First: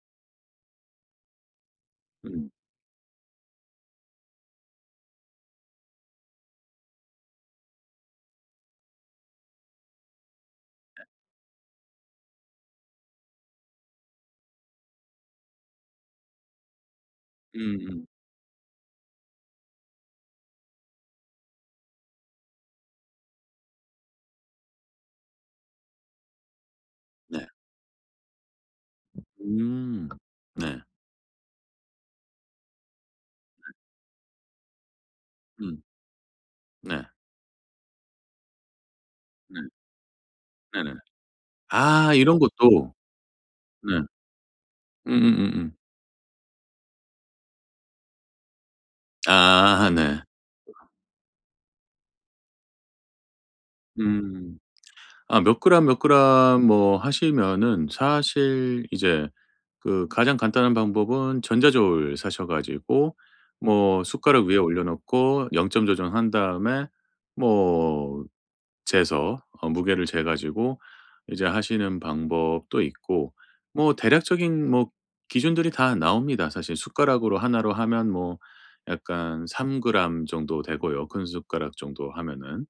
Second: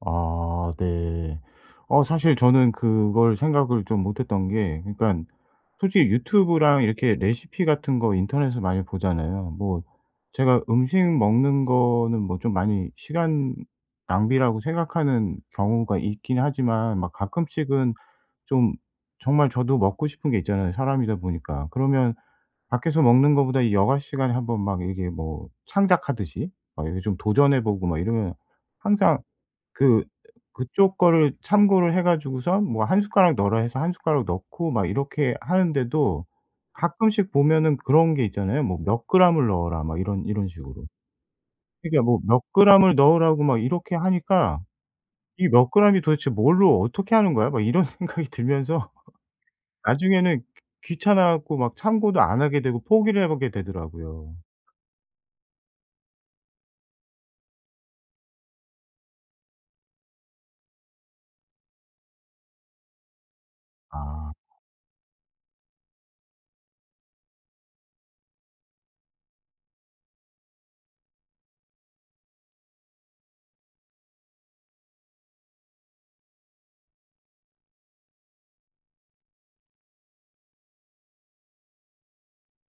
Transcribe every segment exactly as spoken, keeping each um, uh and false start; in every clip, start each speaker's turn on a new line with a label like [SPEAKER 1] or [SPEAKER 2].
[SPEAKER 1] 아. 네. 어 사실
[SPEAKER 2] 음.
[SPEAKER 1] 저는 그걸 생각을 좀 못했던 게 그니깐 솔직히 유튜브랑 이렇게 레시피 같은 거 인터넷에서 많이 보잖아요. 뭐 제가 음식
[SPEAKER 2] 예.
[SPEAKER 1] 먹는 거는 뭐 좀 많이 시간 낭비라고 생각하는 경우가 있긴 하지만 막 가끔씩은
[SPEAKER 2] 음음.
[SPEAKER 1] 좀 정말 저도 먹고 싶은 게 있잖아요 사람이다 보니까. 그러면 밖에서 먹는 거보다 이 여가 시간에 한번 막 이게 뭐 창작하듯이 막 이렇게 좀
[SPEAKER 2] 네.
[SPEAKER 1] 도전해 보고 막 이러면 항상 그
[SPEAKER 2] 음. 네.
[SPEAKER 1] 그쪽 거를 참고를 해 가지고서 뭐 한 숟가락 넣어라
[SPEAKER 2] 네.
[SPEAKER 1] 해서 한 숟가락 넣고 막 이렇게
[SPEAKER 2] 음.
[SPEAKER 1] 하는데도
[SPEAKER 2] 네.
[SPEAKER 1] 가끔씩 보면은 그런 게 있잖아요. 뭐 "몇 그램을
[SPEAKER 2] 네.
[SPEAKER 1] 넣어라." 막 이런 이런 식으로.
[SPEAKER 2] 네네.
[SPEAKER 1] 그러니까
[SPEAKER 2] 아.
[SPEAKER 1] 뭐
[SPEAKER 2] 이런
[SPEAKER 1] 몇
[SPEAKER 2] 것도.
[SPEAKER 1] 그램을 넣으라고 막 이렇게
[SPEAKER 2] 네.
[SPEAKER 1] 하니까 '이 몇
[SPEAKER 2] 음음음음.
[SPEAKER 1] 그램이 도대체 뭘로 어떻게 하는 거야?' 막 이런 생각이 들면서
[SPEAKER 2] 아. 네.
[SPEAKER 1] 나중에는 귀 귀찮아 갖고 막 참고도 안 하게 되고 포기를 하게 되더라고요.
[SPEAKER 2] 음. 아 몇 그램 몇 그램 뭐 하시면은 사실 이제 그 가장 간단한 방법은 전자저울 사셔 가지고 뭐
[SPEAKER 1] 아.
[SPEAKER 2] 숟가락 위에 올려놓고 영 점 조정한 다음에 뭐 재서 어 무게를 재 가지고 이제 하시는 방법도 있고. 뭐 대략적인 뭐 기준들이 다 나옵니다. 사실 숟가락으로 하나로 하면 뭐 약간 삼 그램 정도 되고요 큰 숟가락 정도 하면은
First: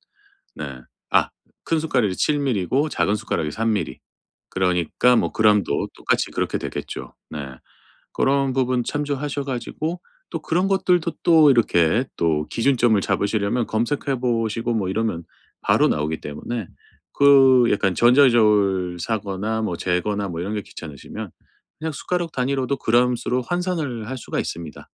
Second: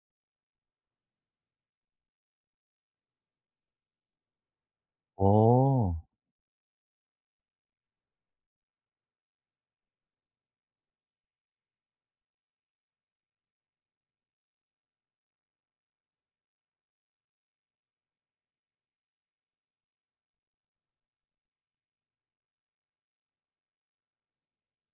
[SPEAKER 2] 네. 아 큰 숟가락이 칠 밀리 고 작은 숟가락이 삼 밀리 그러니까 뭐 그램도
[SPEAKER 1] 어.
[SPEAKER 2] 똑같이 그렇게 되겠죠. 네. 그런 부분 참조하셔 가지고 또 그런 것들도 또 이렇게 또 기준점을 잡으시려면 검색해 보시고 뭐 이러면 바로 나오기 때문에 그 약간 전자저울 사거나 뭐 재거나 뭐 이런 게 귀찮으시면 그냥 숟가락 단위로도 그램 수로 환산을 할 수가 있습니다.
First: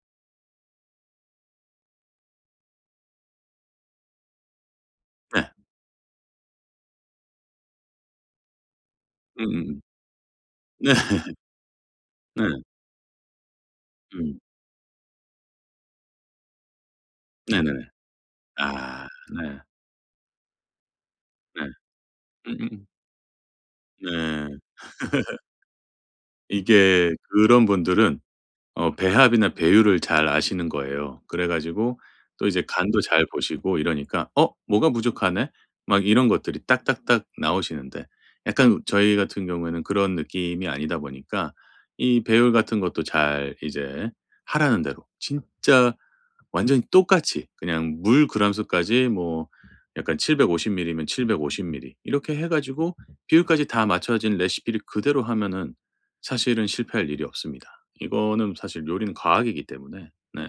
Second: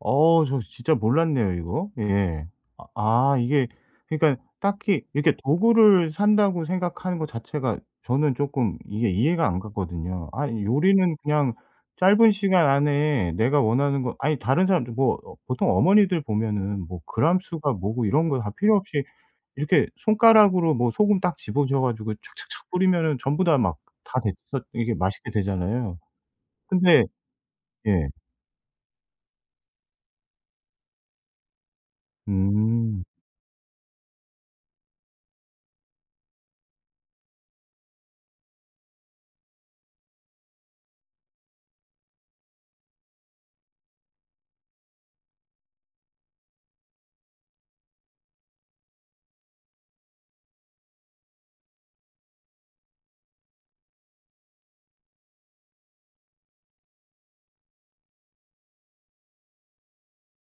[SPEAKER 1] 어. 저 진짜 몰랐네요 이거. 예. 아 아 이게 그러니까 딱히 이렇게
[SPEAKER 2] 네.
[SPEAKER 1] 도구를 산다고 생각하는 거 자체가 저는 쪼끔 이해 이해가 안
[SPEAKER 2] 음음음.
[SPEAKER 1] 갔거든요. 아
[SPEAKER 2] 네.
[SPEAKER 1] 요리는 그냥 짧은
[SPEAKER 2] 네.
[SPEAKER 1] 시간 안에 내가 원하는 거 아니
[SPEAKER 2] 음.
[SPEAKER 1] 다른 사람들 뭐 어 보통 어머니들 보면은 뭐 그램 수가
[SPEAKER 2] 네네.
[SPEAKER 1] 뭐고 이런 거 다 필요 없이
[SPEAKER 2] 아. 네.
[SPEAKER 1] 이렇게 손가락으로 뭐 소금 딱
[SPEAKER 2] 네.
[SPEAKER 1] 집으셔 가지고 착착착
[SPEAKER 2] 음음음.
[SPEAKER 1] 뿌리면은 전부 다 막 다
[SPEAKER 2] 네.
[SPEAKER 1] 됐어 이게 맛있게 되잖아요. 근데
[SPEAKER 2] 이게 그런
[SPEAKER 1] 예.
[SPEAKER 2] 분들은 어 배합이나 배율을 잘 아시는 거예요. 그래 가지고 또 이제 간도
[SPEAKER 1] 음.
[SPEAKER 2] 잘 보시고 이러니까 '어 뭐가 부족하네?' 막 이런 것들이 딱딱딱 나오시는데 약간 우 저희 같은 경우에는 그런 느낌이 아니다 보니까 이 배율 같은 것도 잘 이제 하라는 대로 진짜 완전히 똑같이 그냥 물 그램 수까지 뭐 약간 칠백오십 밀리 면 칠백오십 밀리 이렇게 해 가지고 비율까지 다 맞춰진 레시피를 그대로 하면은 사실은 실패할 일이 없습니다. 이거는 사실 요리는 과학이기 때문에. 네.